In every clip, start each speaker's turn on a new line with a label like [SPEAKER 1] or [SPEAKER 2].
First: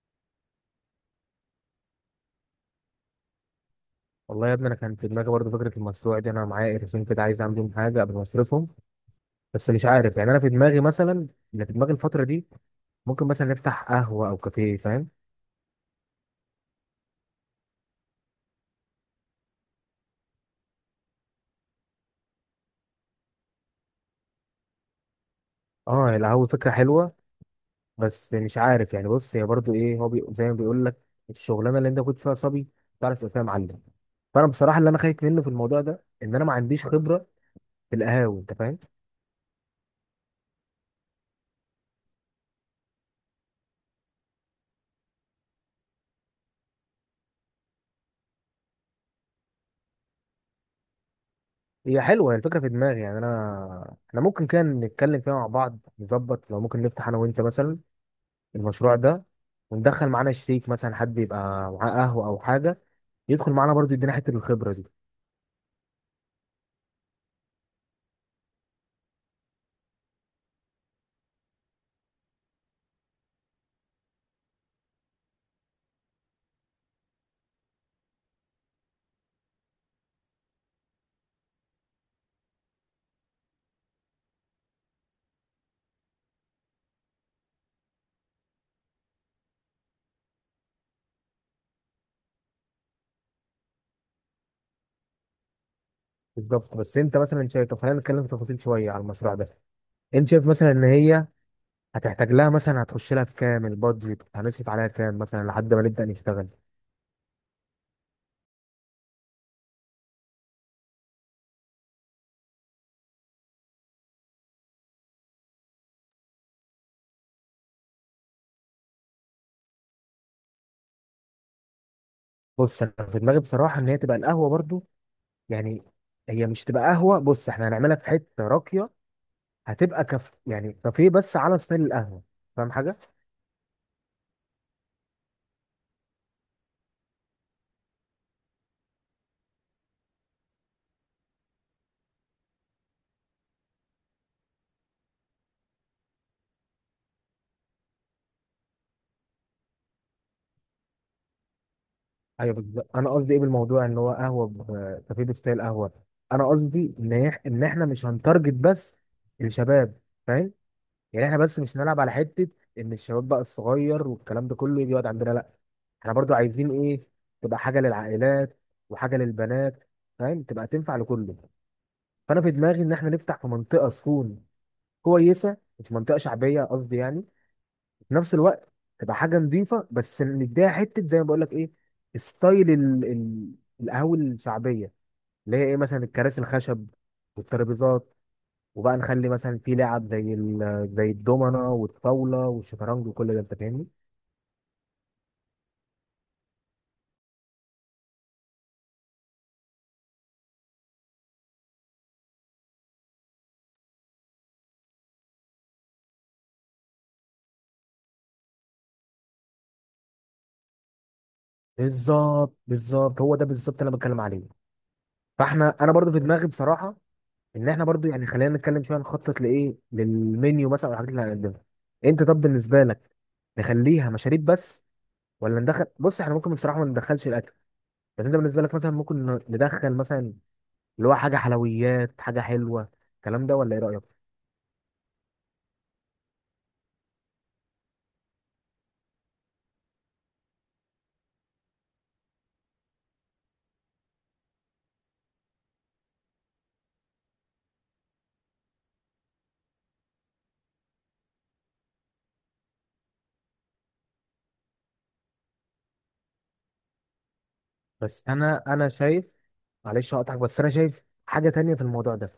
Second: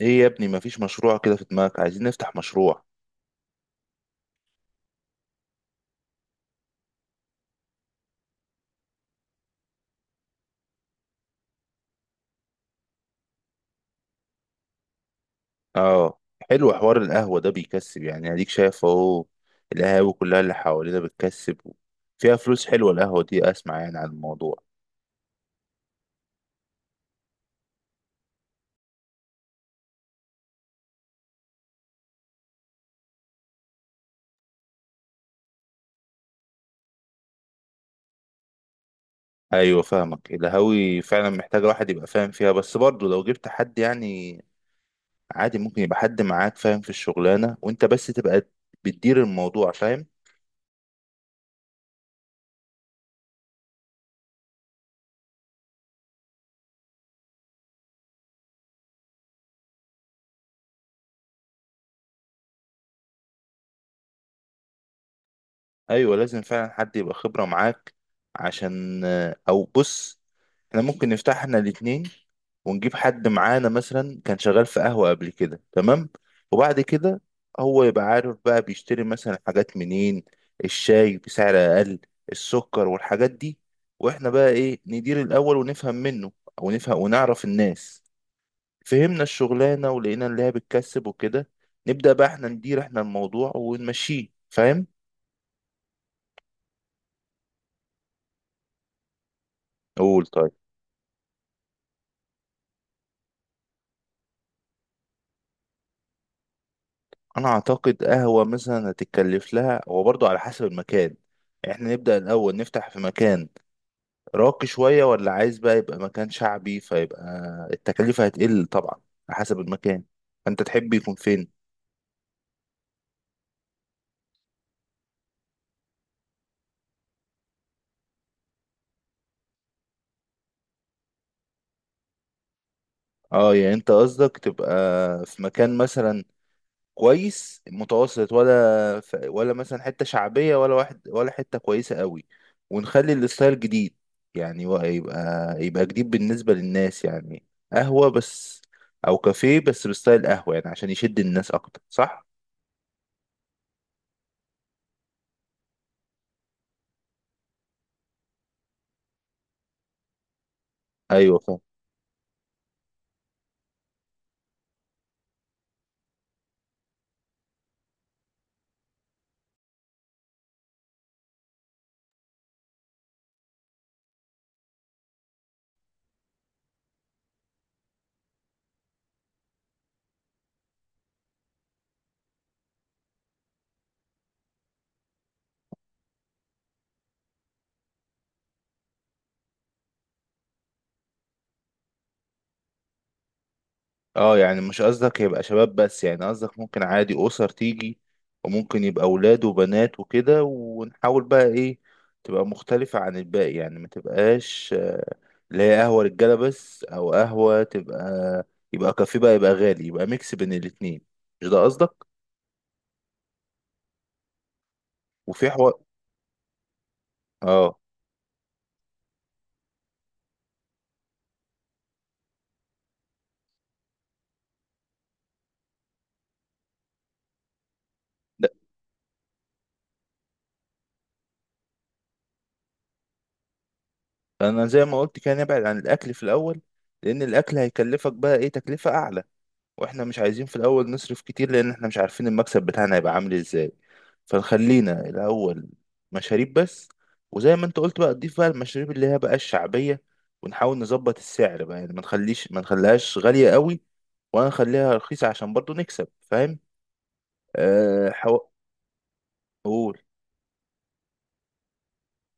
[SPEAKER 1] ايه يا ابني؟ مفيش مشروع كده في دماغك؟ عايزين نفتح مشروع.
[SPEAKER 2] والله يا ابني انا كان في دماغي برضه فكره المشروع دي. انا معايا قرشين كده، عايز اعمل بيهم حاجه قبل ما اصرفهم. بس مش عارف، يعني انا في دماغي مثلا، اللي في دماغي الفتره دي ممكن مثلا نفتح قهوه او كافيه، فاهم؟
[SPEAKER 1] اه، حلو. حوار القهوة ده بيكسب، يعني اديك شايف اهو. القهاوي كلها اللي حوالينا بتكسب، فيها فلوس حلوة القهوة دي. اسمع يعني عن الموضوع.
[SPEAKER 2] اه، القهوه فكره حلوه، بس مش عارف يعني. بص، هي برضه ايه هو زي ما بيقول لك، الشغلانه اللي انت كنت فيها صبي تعرف تبقى فيها معلم. فانا بصراحه اللي انا خايف منه في الموضوع ده ان انا ما عنديش خبره في القهاوي، انت فاهم؟
[SPEAKER 1] ايوه فاهمك. القهاوي فعلا محتاجة واحد يبقى فاهم فيها، بس برضه لو جبت حد يعني عادي ممكن يبقى حد معاك فاهم في الشغلانة وانت بس تبقى بتدير الموضوع، فاهم.
[SPEAKER 2] هي حلوه هي الفكره في دماغي، يعني انا احنا ممكن كان نتكلم فيها مع بعض، نظبط لو ممكن نفتح انا وانت مثلا المشروع ده، وندخل معانا شريك مثلا، حد يبقى معاه قهوه او حاجه، يدخل معانا برضه يدينا حته الخبره دي.
[SPEAKER 1] ايوه لازم فعلا حد يبقى خبرة معاك عشان، او بص، احنا ممكن نفتح احنا الاتنين ونجيب حد معانا مثلا كان شغال في قهوة قبل كده، تمام. وبعد كده هو يبقى عارف بقى بيشتري مثلا حاجات منين، الشاي بسعر اقل، السكر والحاجات دي. واحنا بقى ايه، ندير الاول ونفهم منه، او نفهم ونعرف الناس، فهمنا الشغلانة ولقينا اللي هي بتكسب وكده، نبدأ بقى احنا ندير احنا الموضوع ونمشيه، فاهم.
[SPEAKER 2] بالظبط، بس انت مثلا شايف؟ طب خلينا نتكلم في تفاصيل شويه على المشروع ده.
[SPEAKER 1] قول
[SPEAKER 2] انت شايف
[SPEAKER 1] طيب.
[SPEAKER 2] مثلا ان هي هتحتاج لها مثلا، هتخش لها في كام؟ البادجت هنصرف عليها كام مثلا لحد ما نبدا نشتغل؟
[SPEAKER 1] انا اعتقد قهوة مثلا هتتكلف لها هو برضو على حسب المكان. احنا نبدأ الاول نفتح في مكان راقي شوية ولا عايز بقى يبقى مكان شعبي، فيبقى التكلفة هتقل طبعا على حسب المكان. انت تحب يكون فين؟
[SPEAKER 2] بص انا في دماغي بصراحه ان هي تبقى القهوه برضه، يعني هي مش تبقى قهوه. بص احنا هنعملها في حته راقيه، هتبقى كف يعني كافيه بس على ستايل القهوه، فاهم حاجه؟
[SPEAKER 1] اه، يعني انت قصدك تبقى في مكان مثلا كويس متوسط، ولا ولا مثلا حتة شعبية، ولا واحد، ولا حتة كويسة قوي، ونخلي الستايل جديد يعني يبقى جديد بالنسبة للناس يعني. قهوة بس أو كافيه بس بستايل قهوة، يعني عشان يشد الناس أكتر، صح؟
[SPEAKER 2] ايوه بالظبط، انا قصدي ايه بالموضوع؟ ان هو قهوه كافيه ستايل قهوه. انا قصدي ان ان احنا مش هنتارجت بس الشباب، فاهم؟ يعني احنا بس
[SPEAKER 1] أيوه.
[SPEAKER 2] مش هنلعب على حته ان الشباب بقى الصغير والكلام ده كله يجي يقعد عندنا، لا. احنا برضو عايزين ايه؟ تبقى حاجه للعائلات وحاجه للبنات، فاهم؟ تبقى تنفع لكله. فانا في دماغي ان احنا نفتح في منطقه تكون كويسه، مش منطقه شعبيه قصدي يعني، في نفس الوقت تبقى حاجه نظيفه، بس نديها حته زي ما بقول لك ايه، ستايل القهوه الشعبيه، اللي هي ايه، مثلا الكراسي الخشب والترابيزات، وبقى نخلي مثلا في لعب زي زي الدومنه والطاوله والشطرنج وكل ده، انت فاهمني؟
[SPEAKER 1] اه يعني مش قصدك يبقى شباب بس، يعني قصدك ممكن عادي أسر تيجي وممكن يبقى أولاد وبنات وكده، ونحاول بقى إيه تبقى مختلفة عن الباقي يعني، ما تبقاش اللي هي قهوة رجالة بس، أو قهوة تبقى، يبقى كافيه بقى يبقى غالي، يبقى ميكس بين الاتنين. مش ده قصدك؟
[SPEAKER 2] بالظبط هو ده بالظبط اللي انا بتكلم عليه.
[SPEAKER 1] وفي حوار.
[SPEAKER 2] فاحنا انا برضو في دماغي بصراحه ان
[SPEAKER 1] اه.
[SPEAKER 2] احنا برضو يعني خلينا نتكلم شويه، نخطط لايه، للمنيو مثلا والحاجات اللي هنقدمها. انت طب بالنسبه لك نخليها مشاريب بس، ولا ندخل؟ بص احنا ممكن بصراحه ما ندخلش الاكل، بس انت
[SPEAKER 1] لا،
[SPEAKER 2] بالنسبه لك مثلا ممكن ندخل مثلا اللي هو حاجه حلويات، حاجه حلوه الكلام ده، ولا ايه رايك؟
[SPEAKER 1] أنا زي ما قلت كده نبعد عن الأكل في الأول، لأن الأكل هيكلفك بقى إيه تكلفة أعلى، واحنا مش عايزين في الاول نصرف كتير، لان احنا مش عارفين المكسب بتاعنا هيبقى عامل ازاي. فنخلينا الاول مشاريب بس، وزي ما انت قلت بقى تضيف بقى المشاريب اللي هي بقى الشعبية، ونحاول نظبط السعر بقى، يعني ما نخليش، ما نخليهاش غالية قوي ولا نخليها رخيصة عشان برضو نكسب، فاهم. أه
[SPEAKER 2] بس
[SPEAKER 1] حو...
[SPEAKER 2] انا انا شايف،
[SPEAKER 1] قول.
[SPEAKER 2] معلش هقطعك، بس انا شايف حاجه تانية في الموضوع ده.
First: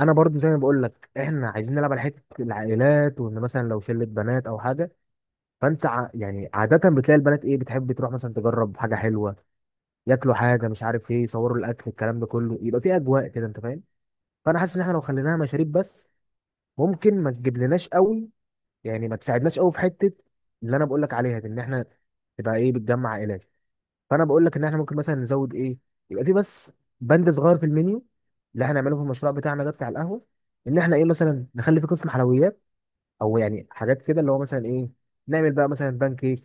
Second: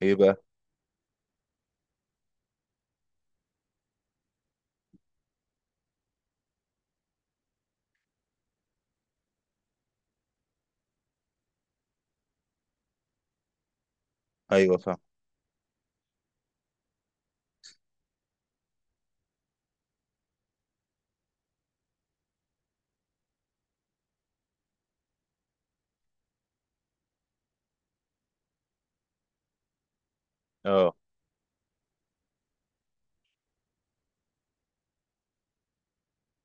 [SPEAKER 2] انا
[SPEAKER 1] ايه
[SPEAKER 2] برضو
[SPEAKER 1] بقى.
[SPEAKER 2] زي ما بقول لك احنا عايزين نلعب على حته العائلات، وان مثلا لو شله بنات او حاجه، فانت يعني عاده بتلاقي البنات ايه، بتحب تروح مثلا تجرب حاجه حلوه، ياكلوا حاجه مش عارف ايه، يصوروا الاكل الكلام ده كله، يبقى في اجواء كده، انت فاهم؟ فانا حاسس
[SPEAKER 1] ايوه
[SPEAKER 2] ان احنا
[SPEAKER 1] فاهم.
[SPEAKER 2] لو خليناها مشاريب بس ممكن ما تجيبلناش قوي، يعني ما تساعدناش قوي في حته اللي انا بقول لك عليها دي، ان احنا تبقى ايه، بتجمع عائلات. فانا بقول لك ان احنا ممكن مثلا نزود ايه، يبقى في بس بند صغير في المنيو اللي احنا هنعمله في المشروع بتاعنا ده بتاع القهوه، ان
[SPEAKER 1] اه
[SPEAKER 2] احنا ايه مثلا نخلي في قسم حلويات، او يعني حاجات كده، اللي هو مثلا ايه، نعمل بقى مثلا بان كيك.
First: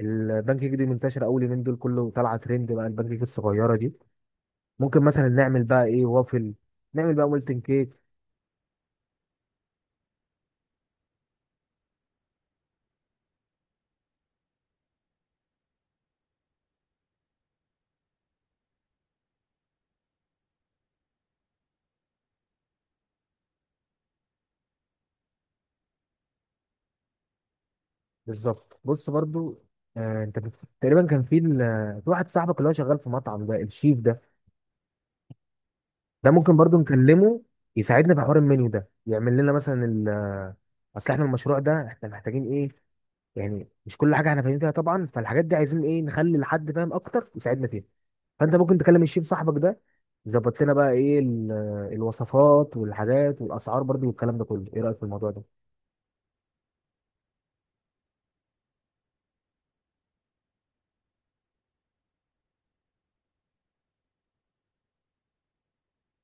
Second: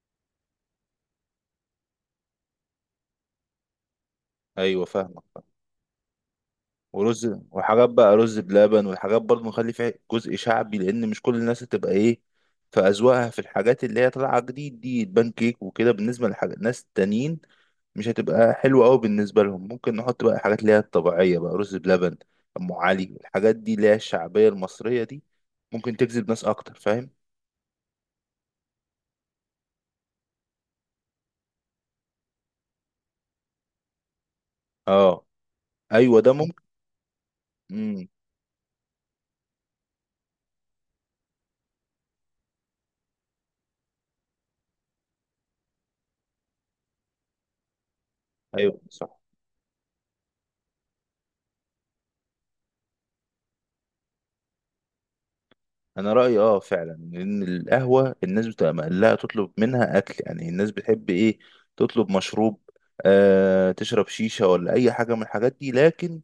[SPEAKER 2] البان كيك دي منتشره، اول يومين دول كله طالعه ترند بقى البان كيك الصغيره دي.
[SPEAKER 1] ايوه
[SPEAKER 2] ممكن
[SPEAKER 1] فاهم.
[SPEAKER 2] مثلا نعمل بقى ايه، وافل. نعمل
[SPEAKER 1] ورز
[SPEAKER 2] بقى مولتن
[SPEAKER 1] وحاجات
[SPEAKER 2] كيك.
[SPEAKER 1] بقى، رز بلبن وحاجات برضه نخلي فيها جزء شعبي، لان مش كل الناس هتبقى ايه في اذواقها في الحاجات اللي هي طالعه جديد دي البان كيك وكده. بالنسبه لحاجات ناس تانيين مش هتبقى حلوه قوي بالنسبه لهم، ممكن نحط بقى حاجات اللي هي الطبيعيه، بقى رز بلبن، ام علي، الحاجات دي اللي هي الشعبيه المصريه دي ممكن تجذب ناس اكتر، فاهم.
[SPEAKER 2] بالظبط. بص برضو، انت تقريبا كان في في واحد صاحبك اللي هو شغال في مطعم ده، الشيف ده.
[SPEAKER 1] اه. ايوه
[SPEAKER 2] ده
[SPEAKER 1] ده
[SPEAKER 2] ممكن
[SPEAKER 1] ممكن.
[SPEAKER 2] برضو نكلمه
[SPEAKER 1] امم
[SPEAKER 2] يساعدنا في حوار المنيو ده، يعمل لنا مثلا ال آه، اصل احنا المشروع ده احنا محتاجين ايه، يعني مش كل حاجه احنا فاهمين فيها طبعا، فالحاجات دي عايزين ايه، نخلي لحد فاهم اكتر يساعدنا فيها. فانت ممكن
[SPEAKER 1] ايوه
[SPEAKER 2] تكلم
[SPEAKER 1] صح.
[SPEAKER 2] الشيف صاحبك ده يظبط لنا بقى ايه الوصفات والحاجات والاسعار برضو والكلام ده كله. ايه رايك في الموضوع ده؟
[SPEAKER 1] انا رايي اه فعلا ان القهوه الناس بتبقى مقلقه تطلب منها اكل، يعني الناس بتحب ايه تطلب مشروب، آه تشرب شيشه ولا اي حاجه من الحاجات دي، لكن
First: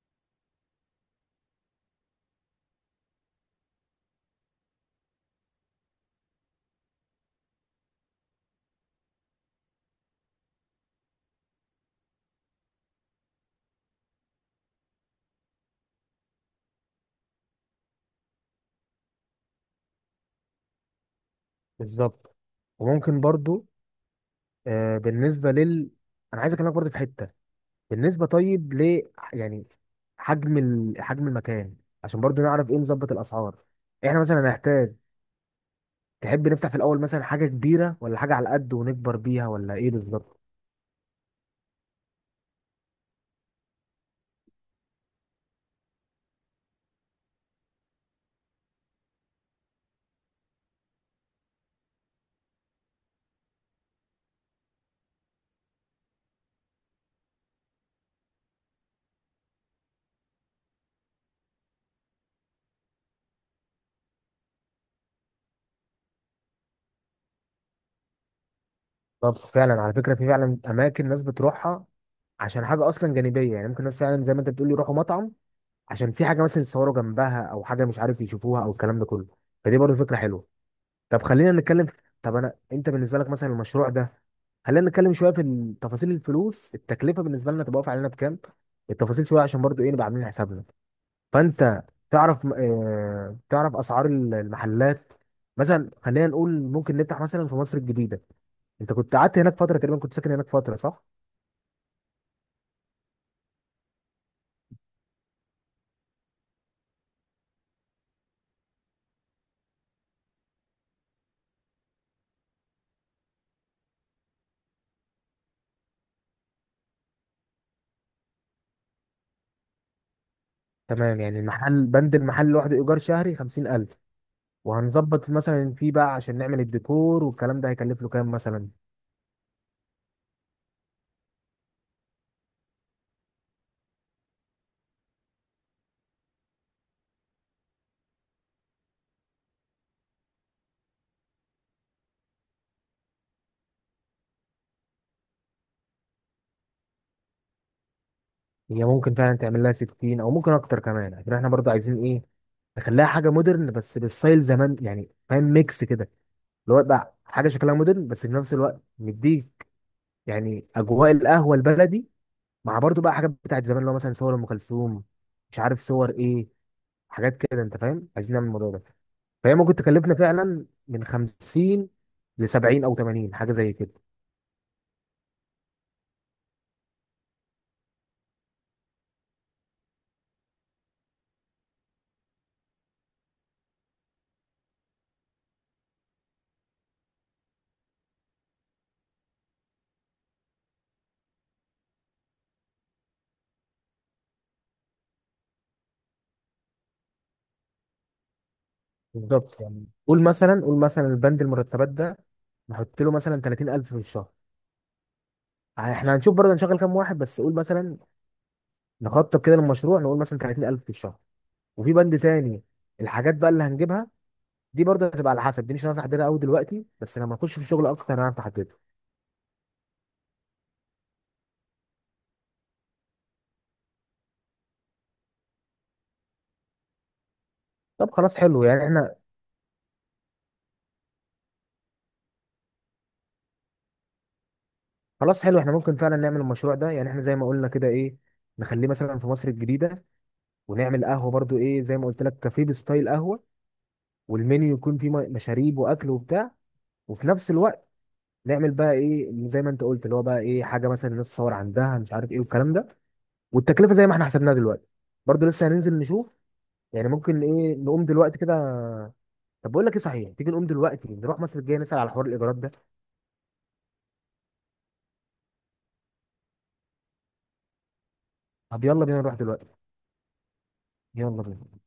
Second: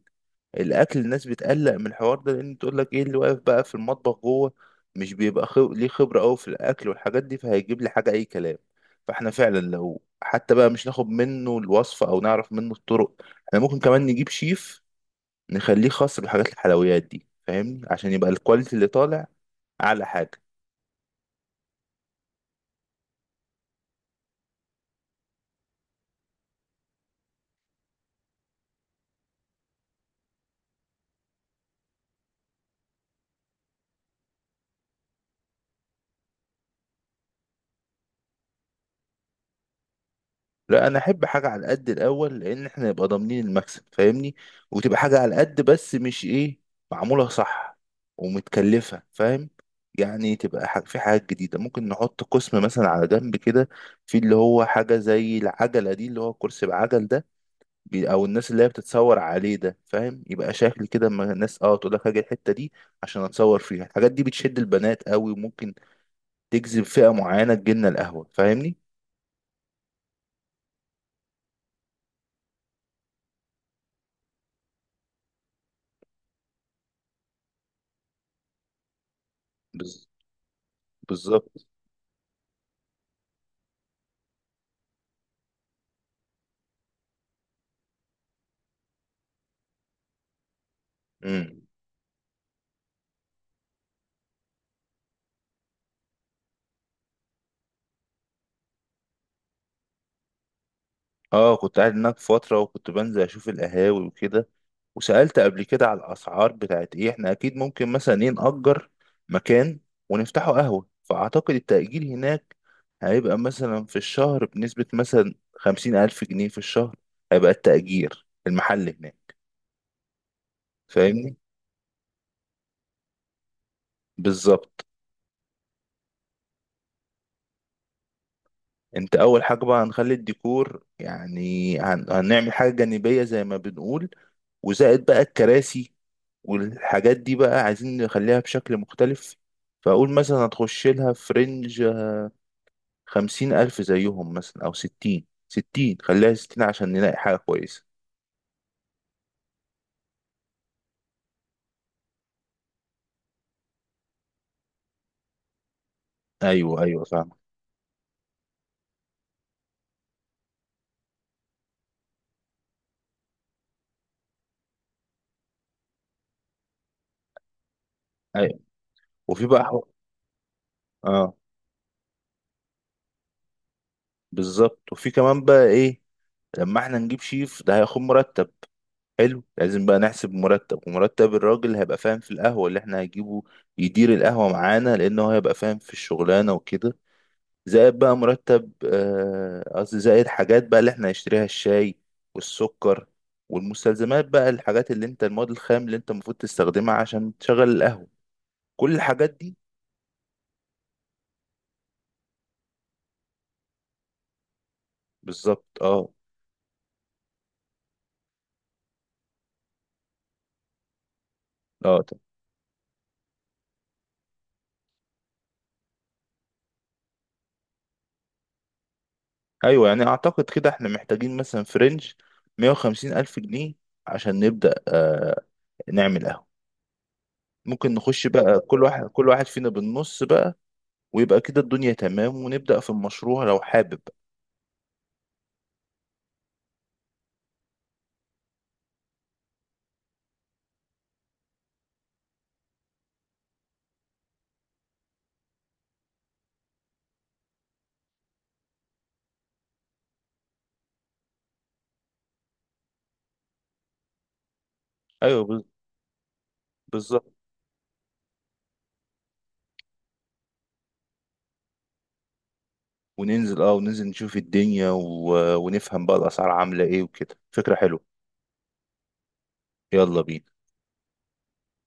[SPEAKER 1] الاكل الناس بتقلق من الحوار ده، لان تقول لك ايه اللي واقف بقى في المطبخ جوه؟ مش بيبقى ليه خبره قوي في الاكل والحاجات دي، فهيجيب لي حاجه اي كلام. فاحنا فعلا لو حتى بقى مش ناخد منه الوصفه او نعرف منه الطرق، احنا ممكن كمان نجيب شيف نخليه خاص بحاجات الحلويات دي فاهمني، عشان يبقى الكواليتي اللي طالع اعلى حاجه.
[SPEAKER 2] بالظبط، وممكن برضو، بالنسبه لل، انا عايز اكلمك برضو في حته، بالنسبة طيب ل، يعني حجم حجم المكان، عشان برضو نعرف ايه، نظبط الأسعار. احنا مثلا هنحتاج، تحب نفتح في الأول مثلا حاجة كبيرة ولا حاجة على قد ونكبر بيها، ولا ايه بالظبط؟
[SPEAKER 1] لا، انا احب حاجه على قد الاول، لان احنا نبقى ضامنين المكسب فاهمني، وتبقى حاجه على قد بس مش ايه، معموله صح ومتكلفه، فاهم. يعني تبقى في حاجات جديده، ممكن نحط قسم مثلا على جنب كده، في اللي هو حاجه زي العجله دي، اللي هو الكرسي بعجل ده، او الناس اللي هي بتتصور عليه ده، فاهم، يبقى شكل كده اما الناس اه تقول لك هاجي الحته دي عشان اتصور فيها. الحاجات دي بتشد البنات قوي وممكن تجذب فئه معينه تجيلنا القهوه، فاهمني.
[SPEAKER 2] طب فعلا على فكرة، في فعلا أماكن ناس بتروحها عشان حاجة أصلا جانبية، يعني ممكن ناس فعلا زي ما أنت بتقول يروحوا مطعم عشان في حاجة مثلا يتصوروا جنبها، أو حاجة مش عارف يشوفوها، أو الكلام ده كله. فدي برضو
[SPEAKER 1] بز-
[SPEAKER 2] فكرة حلوة. طب خلينا
[SPEAKER 1] بالظبط.
[SPEAKER 2] نتكلم، طب انا انت بالنسبه لك مثلا المشروع ده، خلينا نتكلم شويه في تفاصيل الفلوس، التكلفه بالنسبه لنا تبقى واقفه علينا بكام، التفاصيل شويه عشان برضو ايه، نبقى عاملين حسابنا.
[SPEAKER 1] مم.
[SPEAKER 2] فانت تعرف تعرف اسعار المحلات؟ مثلا خلينا نقول ممكن نفتح مثلا في مصر الجديده، انت كنت قعدت هناك فتره، تقريبا كنت ساكن هناك فتره، صح؟
[SPEAKER 1] اه كنت قاعد هناك فترة وكنت بنزل اشوف القهاوي وكده، وسألت قبل كده على الاسعار بتاعت ايه. احنا اكيد ممكن مثلا ايه نأجر مكان ونفتحه قهوة، فاعتقد التأجير هناك هيبقى مثلا في الشهر بنسبة مثلا 50000 جنيه في الشهر هيبقى التأجير المحل هناك.
[SPEAKER 2] تمام،
[SPEAKER 1] فاهمني.
[SPEAKER 2] يعني المحل، بند المحل لوحده ايجار شهري 50,000.
[SPEAKER 1] بالظبط.
[SPEAKER 2] وهنظبط مثلا فيه بقى عشان نعمل الديكور والكلام ده، هيكلف له كام مثلا؟
[SPEAKER 1] انت اول حاجة بقى هنخلي الديكور، يعني هنعمل حاجة جانبية زي ما بنقول، وزائد بقى الكراسي والحاجات دي بقى عايزين نخليها بشكل مختلف، فأقول مثلا هتخش لها في رينج 50000 زيهم مثلا، أو 60، 60 خليها 60 عشان نلاقي حاجة كويسة.
[SPEAKER 2] هي ممكن فعلا تعمل لها 60 او ممكن اكتر كمان، عشان احنا برضه عايزين ايه، نخليها حاجه مودرن بس بالستايل زمان، يعني فاهم، ميكس كده، اللي
[SPEAKER 1] أيوه
[SPEAKER 2] هو
[SPEAKER 1] أيوه
[SPEAKER 2] بقى
[SPEAKER 1] فاهم.
[SPEAKER 2] حاجه شكلها مودرن بس في نفس الوقت مديك يعني اجواء القهوه البلدي، مع برضه بقى حاجات بتاعت زمان، اللي هو مثلا صور ام كلثوم، مش عارف صور ايه، حاجات كده انت فاهم، عايزين نعمل
[SPEAKER 1] أيوه.
[SPEAKER 2] الموضوع ده.
[SPEAKER 1] وفي
[SPEAKER 2] فهي
[SPEAKER 1] بقى
[SPEAKER 2] ممكن
[SPEAKER 1] حو...
[SPEAKER 2] تكلفنا فعلا من
[SPEAKER 1] آه
[SPEAKER 2] 50 ل 70 او 80، حاجه زي كده.
[SPEAKER 1] بالظبط. وفي كمان بقى إيه، لما إحنا نجيب شيف ده هياخد مرتب، حلو، لازم بقى نحسب مرتب، ومرتب الراجل هيبقى فاهم في القهوة اللي إحنا هنجيبه يدير القهوة معانا، لأنه هيبقى فاهم في الشغلانة وكده. زائد بقى مرتب قصدي زائد حاجات بقى اللي احنا هنشتريها، الشاي والسكر والمستلزمات بقى، الحاجات اللي انت المواد الخام اللي انت المفروض تستخدمها عشان تشغل القهوة، كل الحاجات دي.
[SPEAKER 2] بالظبط، يعني قول مثلا، قول مثلا البند المرتبات ده نحط له مثلا 30,000 في الشهر.
[SPEAKER 1] بالظبط. اه
[SPEAKER 2] احنا هنشوف برضه هنشغل كام واحد، بس قول مثلا نخطط كده للمشروع، نقول مثلا 30,000 في الشهر. وفي
[SPEAKER 1] اه
[SPEAKER 2] بند
[SPEAKER 1] طب.
[SPEAKER 2] تاني، الحاجات بقى اللي هنجيبها، دي برضه هتبقى على حسب، دي مش هنعرف نحددها قوي دلوقتي، بس لما نخش في الشغل اكتر هنعرف نحددها.
[SPEAKER 1] ايوه يعني اعتقد كده احنا محتاجين مثلا في رينج 150 الف جنيه عشان نبدأ نعمل قهوة. ممكن
[SPEAKER 2] طب
[SPEAKER 1] نخش
[SPEAKER 2] خلاص
[SPEAKER 1] بقى
[SPEAKER 2] حلو
[SPEAKER 1] كل
[SPEAKER 2] يعني
[SPEAKER 1] واحد
[SPEAKER 2] احنا،
[SPEAKER 1] كل واحد فينا بالنص بقى، ويبقى كده الدنيا تمام ونبدأ في المشروع لو حابب.
[SPEAKER 2] خلاص حلو احنا ممكن فعلا نعمل المشروع ده. يعني احنا زي ما قلنا كده ايه، نخليه مثلا في مصر الجديدة، ونعمل قهوة برضه ايه زي ما قلت لك، كافيه بستايل قهوة، والمنيو يكون فيه مشاريب واكل وبتاع، وفي نفس الوقت نعمل بقى ايه زي ما انت قلت، اللي هو بقى ايه، حاجة مثلا الناس تصور عندها، مش عارف ايه والكلام ده. والتكلفه زي ما احنا حسبناها دلوقتي
[SPEAKER 1] ايوه
[SPEAKER 2] برضه لسه هننزل نشوف، يعني
[SPEAKER 1] بالظبط.
[SPEAKER 2] ممكن ايه نقوم دلوقتي كده. طب بقول لك ايه صحيح، تيجي نقوم دلوقتي نروح مصر الجايه نسال على حوار الايجارات ده؟
[SPEAKER 1] وننزل، اه وننزل نشوف الدنيا ونفهم بقى الأسعار عاملة ايه وكده، فكرة حلوة.
[SPEAKER 2] طب يلا بينا نروح دلوقتي.
[SPEAKER 1] يلا بينا.
[SPEAKER 2] يلا بينا.